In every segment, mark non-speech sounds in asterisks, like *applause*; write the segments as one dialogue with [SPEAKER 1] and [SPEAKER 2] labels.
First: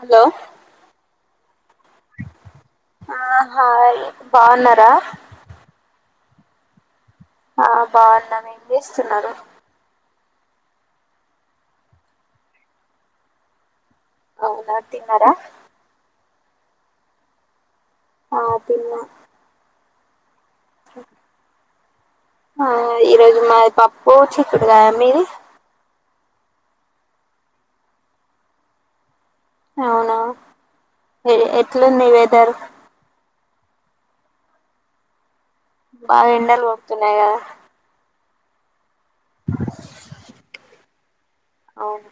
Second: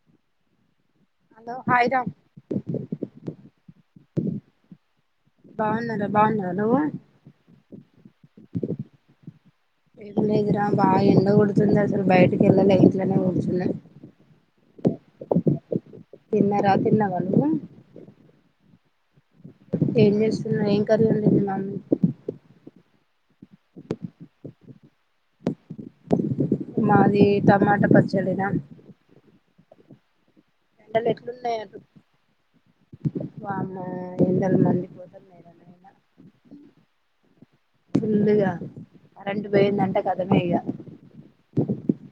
[SPEAKER 1] Hello
[SPEAKER 2] hello hi రా
[SPEAKER 1] ఆ hi బావున్నారా
[SPEAKER 2] బావున్నారా బావున్నావా నువ్వు
[SPEAKER 1] ఆ బావున్నాం ఏం చేస్తున్నారు
[SPEAKER 2] ఏమి లేదురా బాగా ఎండ కొడుతుంది అసలు బయటకి ఎళ్ళలే ఇంట్లోనే కూర్చున్నా
[SPEAKER 1] అవునా తాన్నారా
[SPEAKER 2] తిన్న రా తిన్నవా నువ్వు
[SPEAKER 1] ఆ తిన్న
[SPEAKER 2] ఏం చేస్ ఉమ్ ఏం కర్రీ వండింది మమ్మీ
[SPEAKER 1] ఆ ఈరోజు మాది పప్పు చిక్కుడు కాయ మీది
[SPEAKER 2] మాది టమాటా పచ్చడిన
[SPEAKER 1] అవునా ఎం
[SPEAKER 2] ఎట్లున్నాయి అటు?
[SPEAKER 1] ఎట్లుంది వెదరు
[SPEAKER 2] వామ్మో ఎండలు మండిపోతున్నాయి రా *inaudible*
[SPEAKER 1] బాగా ఎండలు కొడుతున్నాయా
[SPEAKER 2] ఫుల్లుగా కరెంటు పోయిందంటే ఖతమే ఇగ
[SPEAKER 1] అవును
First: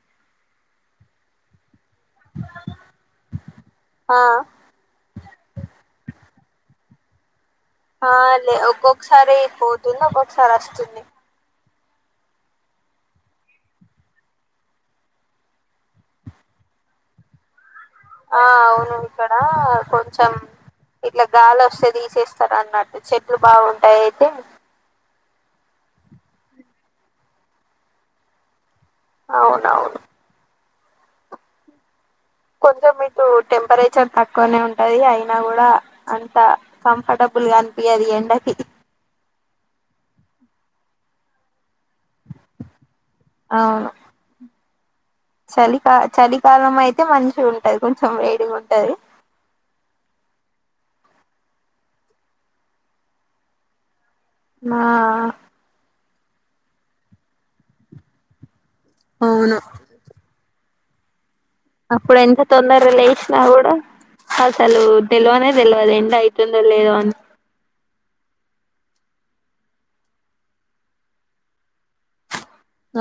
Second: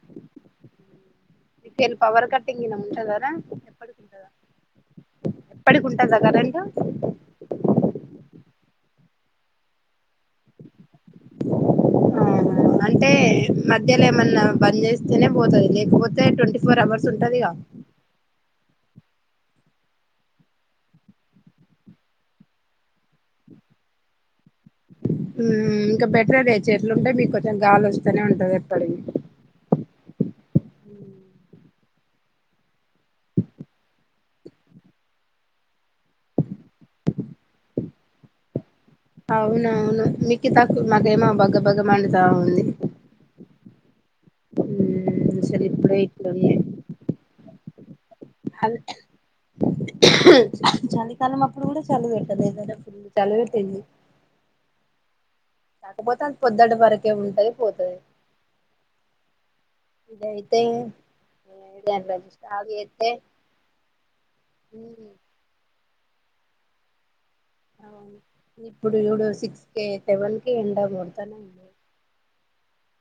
[SPEAKER 2] మీకెల్లి పవర్ కటింగ్ ఉంటుందారా ఎప్పటికి
[SPEAKER 1] ఆ
[SPEAKER 2] ఉంటదారా ఎప్పటికి ఉంటుందా కరెంటు
[SPEAKER 1] ఆ లే ఒక్కొక్కసారి పోతుంది ఒక్కొక్కసారి వస్తుంది
[SPEAKER 2] ఆ అంటే మధ్యలో ఏమన్నా బంద్ చేస్తేనే పోతాది లేకపోతే ట్వంటీ ఫోర్ అవర్స్ ఉంటదిగా
[SPEAKER 1] ఆ అవును ఇక్కడ కొంచెం ఇట్లా గాలొస్తే తీసేస్తారన్నట్టు చెట్లు బావుంటాయి అయితే
[SPEAKER 2] ఉమ్మ్ ఇంక బెటరే చెట్లు ఉంటే మీకు కొంచెం గాలొస్తనే ఉంటంది ఎప్పటికి
[SPEAKER 1] అవునవును కొంచెం మీకు టెంపరేచర్ తక్కువనే ఉంటది అయినా కూడా అంత కంఫర్టబుల్గా అనిపియ్యది ఎండకి
[SPEAKER 2] అవునవును మీకి తక్కువ మాకేమో భగ భగ మండుతా ఉంది
[SPEAKER 1] అవును
[SPEAKER 2] *unintelligible*
[SPEAKER 1] చలికా
[SPEAKER 2] ఇప్పుడే
[SPEAKER 1] చలికాలం అయితే మంచున్ టై హుం
[SPEAKER 2] హన్ చలికాలం అప్పుడు కూడా చలి పెట్టలేదు *inaudible* ఫుల్లు చలి పెట్టింది.
[SPEAKER 1] ఆ
[SPEAKER 2] కాకపోతే అంత పొద్దుటి వరకే ఉంటది పోతది.
[SPEAKER 1] అవును
[SPEAKER 2] తే
[SPEAKER 1] అప్పుడు ఎంత తొందర లేసినా కూడా అసలు
[SPEAKER 2] ఉమ్
[SPEAKER 1] తెలువనే తెలువది. ఐతుందో లేదో అని
[SPEAKER 2] అవును ఇప్పుడు చూడు సిక్స్కే సెవెన్ కి ఎండ కొడతానే ఉన్నది.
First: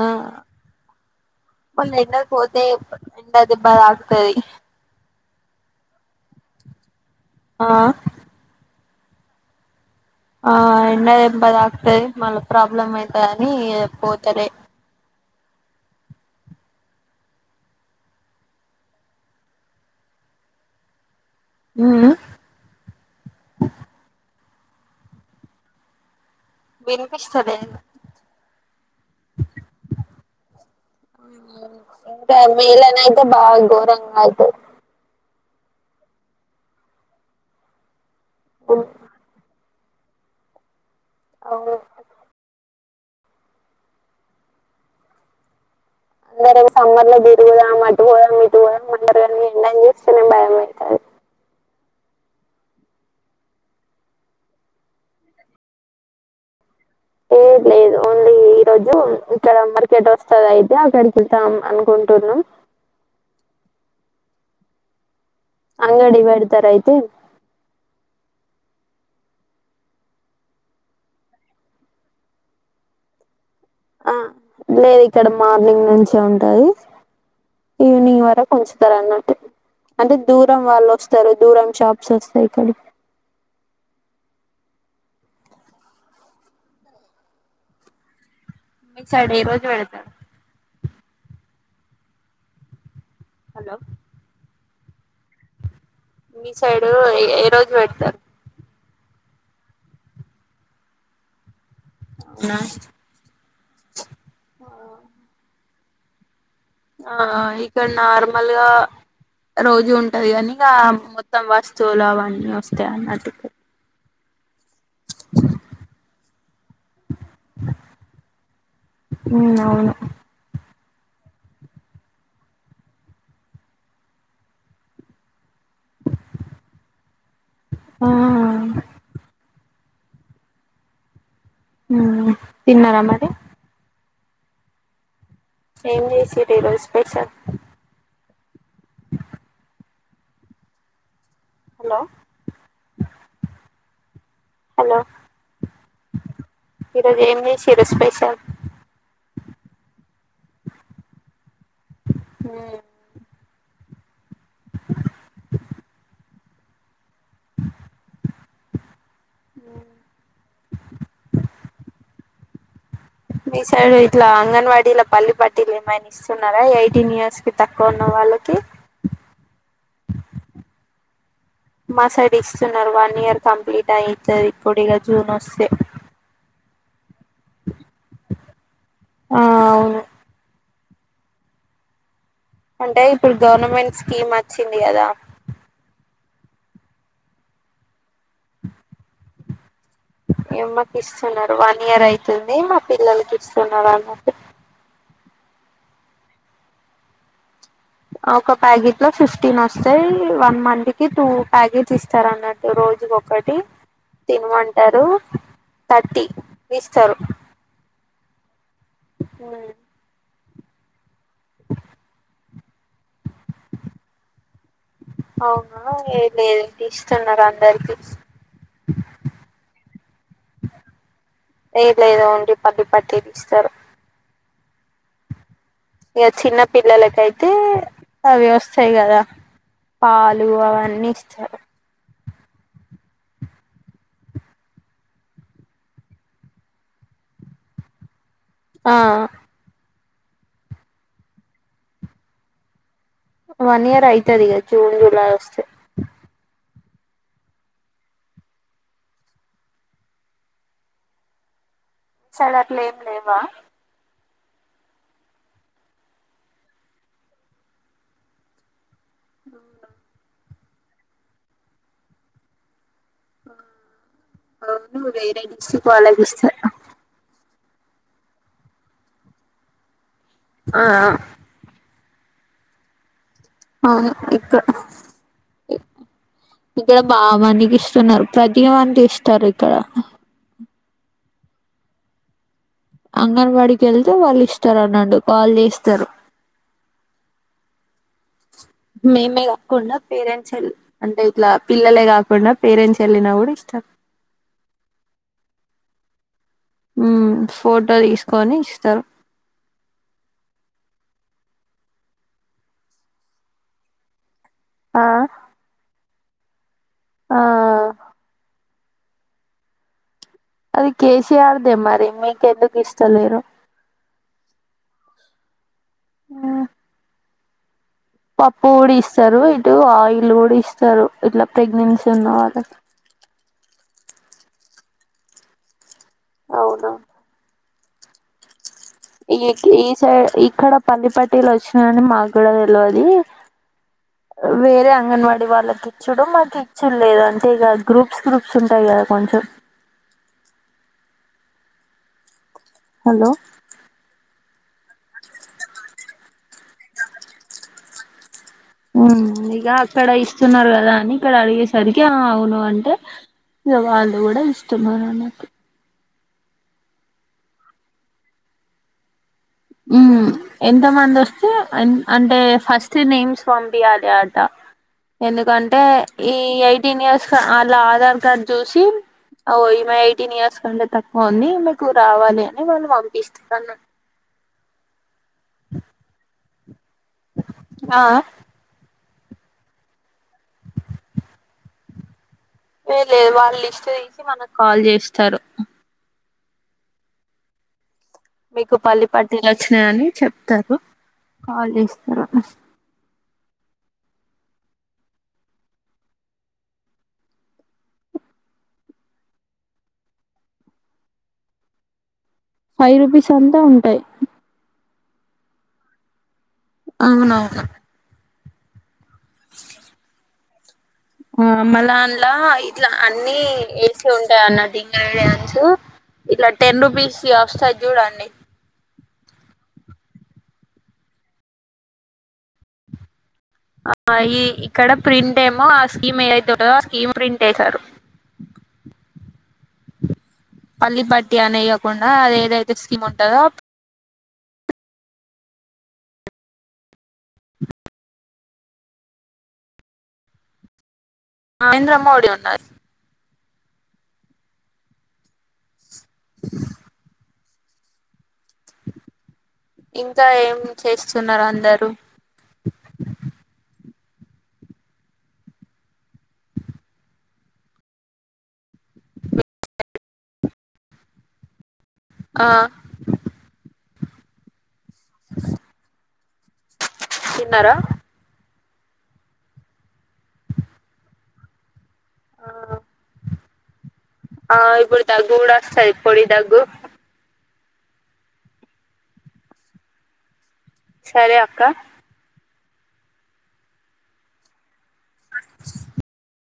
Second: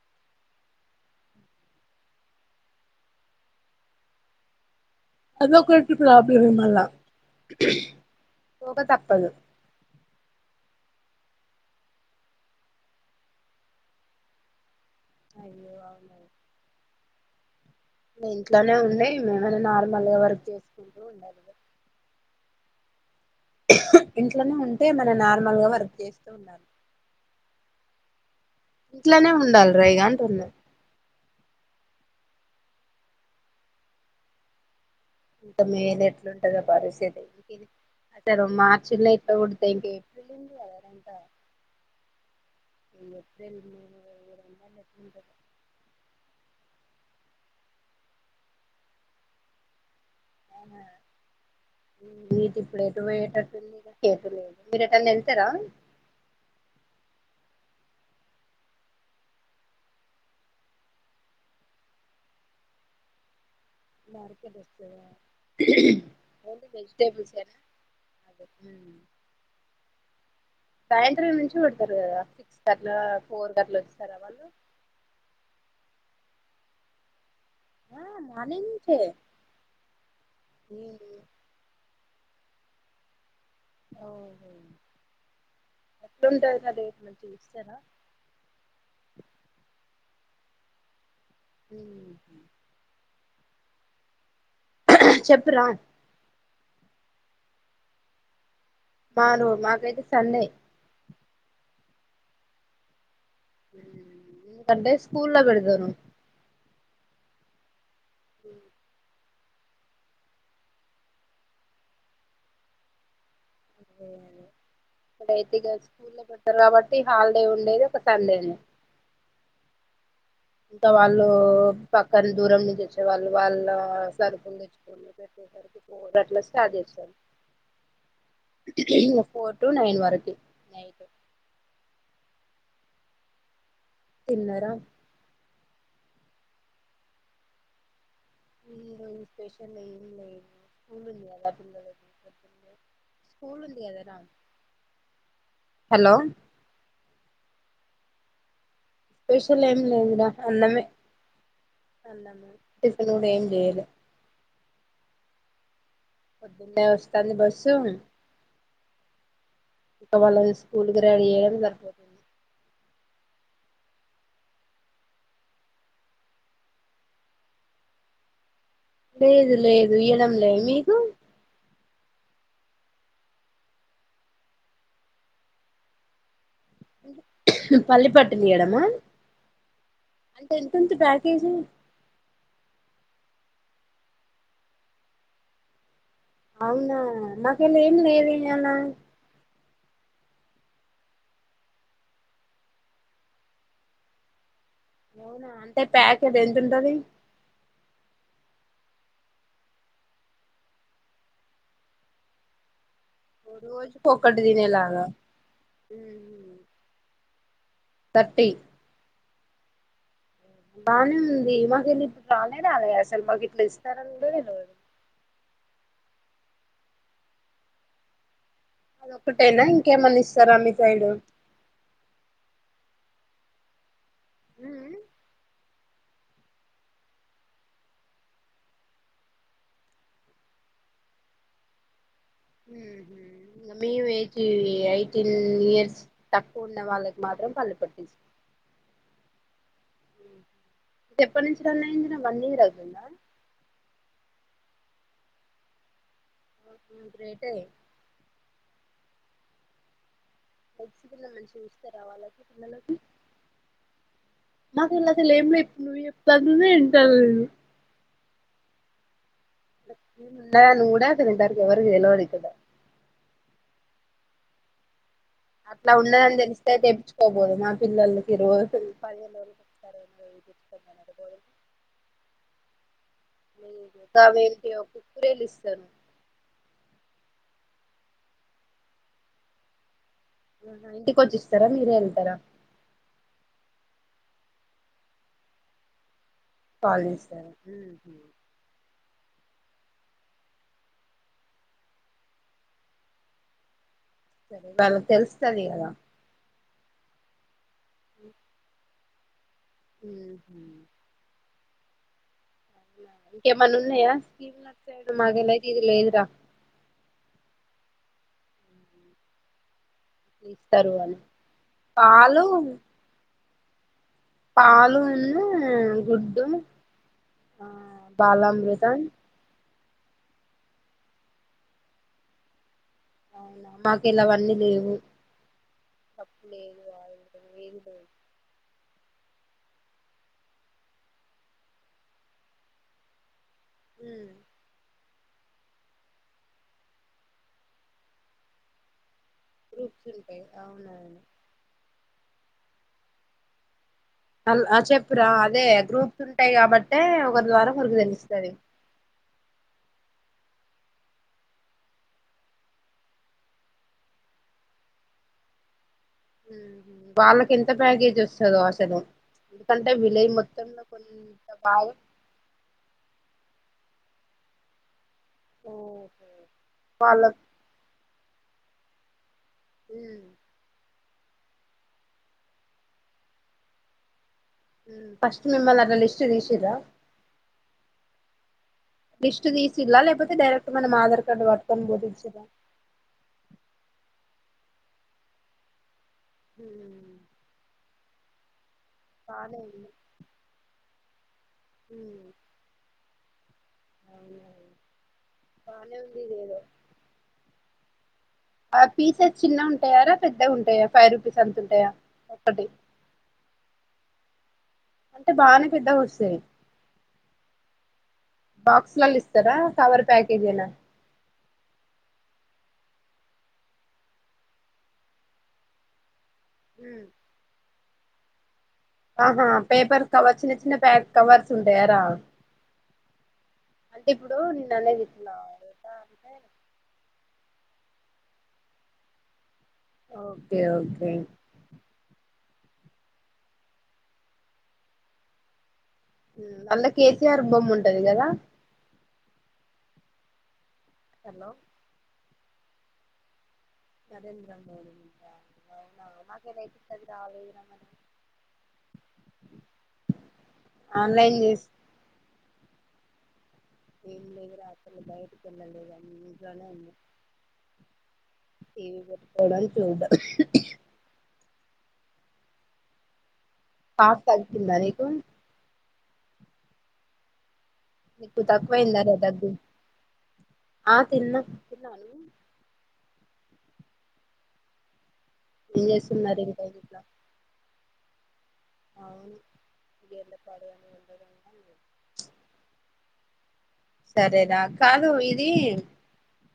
[SPEAKER 1] ఆ మల్ల ఎండకు పోతే ఎండదెబ్బ తక్తది.
[SPEAKER 2] అద ఒకటి ప్రాబ్లం ఏ మళ్ళ
[SPEAKER 1] ఆ
[SPEAKER 2] పోక తప్ప పద
[SPEAKER 1] ఆ ఎండ దెబ్బ తాకుతది మళ్ళా ప్రాబ్లమ్ ఐతది అని పోతాలే.
[SPEAKER 2] అయ్యో అవును ఇంట్లోనే ఉండే ఎమైనా నార్మల్ గా వర్క్ చేసుకుంటూ ఉండాలి.
[SPEAKER 1] ఉం ఉ
[SPEAKER 2] ఇం ఇంట్లనే ఉంటే మనం నార్మల్ గా వర్క్ చేస్తూ ఉండాలి.
[SPEAKER 1] వినిపిస్తా లేదు.
[SPEAKER 2] ఇంట్లోనే ఉండాల రా ఇగ అంటున్నా
[SPEAKER 1] మే నేలనయితే బా గోరంగా అయితది.
[SPEAKER 2] ఇంకా మే లా ఎట్లుంటందో పరిస్థితి సర మార్చ్ లానే ఇట్ల కోడ్ ఏంటి
[SPEAKER 1] అవును
[SPEAKER 2] ఏప్రిల్ మే
[SPEAKER 1] అందరూ ఏమో సమ్మర్ లో తిరుగుదామ్ అట్ పోదాం ఇటు పోదాం అందరు కలిసి
[SPEAKER 2] ఆహా ఇప్పుడు ఎటు పోయేటట్టుంది ఎటు లేదు మీరు ఎటైనా వెళ్తారా
[SPEAKER 1] ఏ లేదు ఓన్లీ ఈరోజు ఇక్కడ మార్కెట్ వస్తది అయితే అక్కడికి వెళ్తాం అనుకుంటున్నాము.
[SPEAKER 2] మార్కెట్ ఆ
[SPEAKER 1] అంగడి బేడతారూ అయితే
[SPEAKER 2] ఏనా సాయంత్రం నుంచి పెడతారు కదా సిక్స్ కి అట్లా
[SPEAKER 1] ఆ లేదు ఇక్కడ మార్నింగ్ నుంచి ఉం టాది
[SPEAKER 2] ఆ
[SPEAKER 1] ఈవినింగ్ వరకు
[SPEAKER 2] మార్నింగ్ నుంచే
[SPEAKER 1] ఉంచుతారు అన్నట్టు అంటే దూరం వాళ్ళు వస్తారు దూరం షాప్ స్వస్త ఇక్కడ
[SPEAKER 2] ఓహో ఎట్లుంటది కద మంచి చూస్తారా
[SPEAKER 1] మీకుసడే రోజు వెడతాడు
[SPEAKER 2] హ్మ్మ్
[SPEAKER 1] హలో
[SPEAKER 2] చెప్ రా
[SPEAKER 1] మీ సైడు ఏ రోజు పెడతారు
[SPEAKER 2] మాను మాకయితే సండే
[SPEAKER 1] నా
[SPEAKER 2] ఎందుకంటే స్కూల్లో పెడతాము
[SPEAKER 1] ఆ ఆ ఇ ఇక్కడ నార్మల్గా రోజు ఉంటది గని ఇగ మొత్తం వస్తువులు అవన్నీ వస్తాయి అన్నటు
[SPEAKER 2] ఇప్పుడైతే ఇ స్కూల్ లో పెట్టారు కాబట్టి హాలిడే ఉండేది ఒక సండేనే
[SPEAKER 1] ఉమ్ అవును
[SPEAKER 2] ఇంకా వాళ్ళు పక్కన దూరం నుంచి వచ్చేవాళ్ళు వాళ్ళ సరుకులు తెచ్చుకోని పెట్టే సరికి ఫోర్ అట్లా స్టార్ట్ చేస్తారు
[SPEAKER 1] ఉమ్
[SPEAKER 2] ఫోర్ టూ నైన్ వరకి నైట్
[SPEAKER 1] హ్మ్ తిన్నరా మరి
[SPEAKER 2] తిన్నరా
[SPEAKER 1] ఏం చేసిరు ఈ రోజు స్పెషల్
[SPEAKER 2] ఈరోజు స్పెషల్ ఏం లేదు
[SPEAKER 1] హలో
[SPEAKER 2] స్కూల్ ఉంది కదా
[SPEAKER 1] హలో
[SPEAKER 2] హలో
[SPEAKER 1] ఏం చేసిరు స్పెషల్
[SPEAKER 2] స్పెషల్ ఏం లేదుడా అన్నమే అన్నము టిఫిన్ ఏం లేలా పొద్దున్నే వవస్తాంది బస్సు ఇక వాళ్ళ స్కూల్కి రెడీ చేయడం సరిపోతుంది
[SPEAKER 1] మీ సైడు ఇట్లా అంగన్వాడీలా పల్లి పట్టిలు ఏమైనా ఇస్తున్నారా ఎయిటీన్ ఇయర్స్ కి తక్కువ ఉన్న వాళ్ళకి
[SPEAKER 2] లేదు లేదు ఇయడం లే మీకు
[SPEAKER 1] మా సైడ్ ఇస్తున్నారు వన్ ఇయర్ కంప్లీట్ అయితది ఇప్పుడు ఇక జూన్ వస్తే
[SPEAKER 2] పల్లి పట్టిలు ఇయడమా
[SPEAKER 1] ఆ అవును
[SPEAKER 2] తు మంత్ ప్యాకేజి
[SPEAKER 1] అంటే ఇప్పుడు గవర్నమెంట్ స్కీమ్ వచ్చింది కదా
[SPEAKER 2] అవునా మాక్ అలా ఏం లేదు ఇయాల
[SPEAKER 1] ఏమ్మకి ఇస్తున్నారు వన్ ఇయర్ అయితుంది మా పిల్లలకి ఇస్తున్నారు అన్నట్టు
[SPEAKER 2] అవునా అంటే ప్యాకెట్ ఎంత ఉంటది
[SPEAKER 1] ఒక ప్యాకెట్ లో ఫిఫ్టీన్ వస్తాయి వన్ మంత్ కి టూ ప్యాకెట్ ఇస్తారు అన్నట్టు రోజు ఇది ఒకటి
[SPEAKER 2] రోజుకు ఒకటి
[SPEAKER 1] తినమంటారు
[SPEAKER 2] తినేలాగా
[SPEAKER 1] థర్టీ ఇస్తారు
[SPEAKER 2] థర్టీ
[SPEAKER 1] అ
[SPEAKER 2] బానే ఉంది మాకు ఇప్పుడు రానే రాలే అసలు మాకు ఇట్లా ఇస్తారని కూడా తెలవదు
[SPEAKER 1] అవునా ఏ లేదంటి ఇస్తున్నారు అందరికి
[SPEAKER 2] అదొక్కటేనా ఇంకేమన్న ఇస్తారా మీ సైడ్
[SPEAKER 1] తెవిస్తారు
[SPEAKER 2] ఊ ఉ
[SPEAKER 1] ఇగ చిన్న పిల్లలకైతే అవి వస్తయి కదా పాలు అవన్నీ ఇస్తారు
[SPEAKER 2] ఉహు ఇంగా మేము ఏజీ ఎయిటీన్ ఇయర్స్ తక్కువ ఉన్న వాళ్ళకి మాత్రం పల్లిపట్టి ఇస్
[SPEAKER 1] ఆ
[SPEAKER 2] ఎప్పనుంచి రన్ అయింది రా వన్ ఇయర్ అవుతుందా
[SPEAKER 1] వన్ ఇయర్ అయితది ఇగ జూన్ జులై వస్తే
[SPEAKER 2] ఉ గ్రేటే *unintelligible* పిల్ల మంచి
[SPEAKER 1] సాడు అట్లేం లేవా
[SPEAKER 2] మాకెళ్ళి అసలు ఏం లే ఇప్పుడు నువు చెప్తంటానే వింటానా నేను ఇడ స్కూల్ ఉన్నదని కూడా అసలు ఇంతవరకు ఎవరికి తెల్వది ఇక్కడ
[SPEAKER 1] అవును డిస్టిక్
[SPEAKER 2] అట్లా
[SPEAKER 1] వాళ్ళకి
[SPEAKER 2] ఉండదని
[SPEAKER 1] ఇస్తారు
[SPEAKER 2] తెలిస్తే తెపీచుకోబోదుమ పిల్లలకి రోజు
[SPEAKER 1] ఆ
[SPEAKER 2] *unintelligible* *unintelligible*
[SPEAKER 1] అవును ఇక్కడ
[SPEAKER 2] గవేంటియో కుర్కురెలు ఇస్తారు
[SPEAKER 1] బా మందికి ఇస్తున్నారు ప్రతి మంతు ఇస్తారు ఇక్కడ
[SPEAKER 2] ఆహా ఇంటికి వచ్చిస్తారా మీరే ఎళ్తరా
[SPEAKER 1] అంగన్వాడి కేళ్తే వాళ్ళు ఇస్తరు అన్నాడు వాళ్ళు ఇస్తారు
[SPEAKER 2] వాళ్ళిస్తరా ఉహు
[SPEAKER 1] మేమే కాకుండా పేరెంట్స్ అంటే ఇట్లా పిల్లలే కాకుండా పేరెంట్స్ వెళ్ళినా కూడా ఇష్టం
[SPEAKER 2] సరే వాళ్ళకి తెలుస్తది కదా
[SPEAKER 1] మ్మ్ ఫోటో తీసుకొని ఇస్తారు
[SPEAKER 2] మ్మ్ హు ఇంకేమన్నా ఉన్నాయా ఇ
[SPEAKER 1] ఆ
[SPEAKER 2] స మగ నదల్ ఇదరా
[SPEAKER 1] ఆ అది
[SPEAKER 2] ఇస్తారు అని
[SPEAKER 1] కేసీఆర్దే మరి
[SPEAKER 2] పాలు
[SPEAKER 1] మీకెందుకు ఇస్తాలేరు
[SPEAKER 2] పాలు ఉన్ను ఆ గుడ్డు
[SPEAKER 1] ఉమ్,
[SPEAKER 2] ఆ
[SPEAKER 1] పప్పు కూడ
[SPEAKER 2] బాలామృతం
[SPEAKER 1] ఇస్తారు ఇ ఆయిల్ కూడా ఇస్తారు ఇట్లా ప్రెగ్నెన్సీ ఉన్న వాళ్ళకి
[SPEAKER 2] అవునా మాకు ఇలావన్నీ లేవు కప్పులే ఏదు
[SPEAKER 1] అవునా
[SPEAKER 2] వాారు ఏ
[SPEAKER 1] ఈ ఈ సైడ్ ఇక్కడ పల్లపలు వచ్చినాయని మాకు కూడా తెల్వదు
[SPEAKER 2] ఉమ్
[SPEAKER 1] వేరే అంగన్వాడీ వాళ్ళకి ఇచ్చుడం మాకు ఇచ్చు లేదు అంటే ఇక గ్రూప్స్ గ్రూప్స్ ఉంటాయి కదా కొంచెం
[SPEAKER 2] గ్రూప్స్ ఉంటాయి అవునని
[SPEAKER 1] హలో
[SPEAKER 2] అ చెప్పురా అదే గ్రూప్స్ ఉంటాయి కాబట్టే ఒకరి ద్వారా ఒకరికి తెలుస్తది
[SPEAKER 1] మ్మ్ ఇగా అక్కడ ఇస్తున్నారు కదా అని ఇక్కడ అడిగేసరికి అవును అంటే ఇక వాళ్ళు కూడా ఇస్తున్నారు అనకు
[SPEAKER 2] మ్మ్ వాళ్ళకి ఎంత ప్యాగేజ్ వస్తదో అసలు ఎందుకంటే
[SPEAKER 1] మ్మ్
[SPEAKER 2] విలేజ్ మొత్తంలో
[SPEAKER 1] ఎంత మంది వస్తే
[SPEAKER 2] కొంత భాగం
[SPEAKER 1] అంటే ఫస్ట్ నేమ్స్ పంపియాలి ఆట ఎందుకంటే ఈ ఎయిటీన్ ఇయర్స్ వాళ్ళ ఆధార్ తర్ జోషీ ఓ ఇ మ ఎయిటీన్ ఇయర్స్ కంటడి తా పోనీ మీకు రావాలి అని వాళ్ళు పంపిస్తన్నార్ అన్నట్టు
[SPEAKER 2] మ్మ్ ఫస్ట్ మిమ్మల్నీ అట్లా లిస్ట్ తీసి ఇద
[SPEAKER 1] ఆ
[SPEAKER 2] లిస్ట్ తీసిల్లా లేకపోతే డైరెక్ట్ మనం ఆధార్ కార్డు పట్టుకుని బోధించద
[SPEAKER 1] ఏ లేదు వాళ్ళ లిస్ట్ తీసి మనకు కాల్ చేస్తారు
[SPEAKER 2] మ్మ్
[SPEAKER 1] మీ పల్లి పటీలు వచ్చినాయ
[SPEAKER 2] ఉంది
[SPEAKER 1] అని చెప్తారు కాల్ చేస్తారు
[SPEAKER 2] అవువు అనే ఉందిద ఆ పీసెస్ చిన్న ఉంటాయాార పెద్ద ఉంటాయా ఫైవ్ రూపీస్ అంత ఉంటాయా ఒకటి
[SPEAKER 1] ఫైవ్ రూపీస్ అంతా ఉంటాయి
[SPEAKER 2] అంటే బానే పెద్ద వస్తాయి
[SPEAKER 1] అవునవును
[SPEAKER 2] బాక్స్ స్ ఇస్తార సవర్ ప్యాకేజ్ ఏనా
[SPEAKER 1] మలా అంలా ఇట్లా అన్ని వేసి ఉంటాయి అన్న వాన్సు ఇట్లా టెన్ రుపీస్ వస్తాయి చూడాడి
[SPEAKER 2] ఆహా పేపర్ కవర్ చిన్న చిన్న ప్యాక్ కవర్స్ ఉంటాయార
[SPEAKER 1] ఆ ఈ ఇక్కడ
[SPEAKER 2] ఇట్లా
[SPEAKER 1] ప్రింట్ ఏమో ఆ
[SPEAKER 2] ఎట్లా
[SPEAKER 1] స్కీమ్ ఏ
[SPEAKER 2] అంటే
[SPEAKER 1] అతుంటందో ఆ స్కీమ్ ప్రింట్ వసారు
[SPEAKER 2] ఓకే ఓకే
[SPEAKER 1] పలిపాటి అన తకుండా అది ఏదైతే స్కీమ్ ఉంటందో
[SPEAKER 2] అలా కేసీఆర్ బొమ్మ ఉంటది కదా హలో
[SPEAKER 1] నరేంద్ర మోడి ఉం బస్
[SPEAKER 2] నరేంద్ర మోడీ ఉందా అవునా నకాయ్తే ఇలా అసల్ రాలేధు రా
[SPEAKER 1] ఇంకా ఏం
[SPEAKER 2] ఆన్లైన్
[SPEAKER 1] చేస్తున్నారు
[SPEAKER 2] చేసి
[SPEAKER 1] అందరూ
[SPEAKER 2] ఏం లేదుర అసలు బయటకి వెళ్ళలేదు ఇంట్లోనే ఉండి టీవీ పెట్టుకోవడం చూడం
[SPEAKER 1] ఆ
[SPEAKER 2] కాఫ్ తగ్గిందా నీకు
[SPEAKER 1] తిన్నార
[SPEAKER 2] నీకు తక్కువైందారా దగ్గు ఆ తిన్న
[SPEAKER 1] ఆ ఆ ఇప్పుడు దగ్గు కూడా
[SPEAKER 2] ఏం
[SPEAKER 1] వస్తది పొడి
[SPEAKER 2] చేస్తున్నారు
[SPEAKER 1] దగ్గు
[SPEAKER 2] ఇంకా ఇంట్లో అవును ఎంత
[SPEAKER 1] సరే అక్క
[SPEAKER 2] సరే రా కాదూ ఇదీ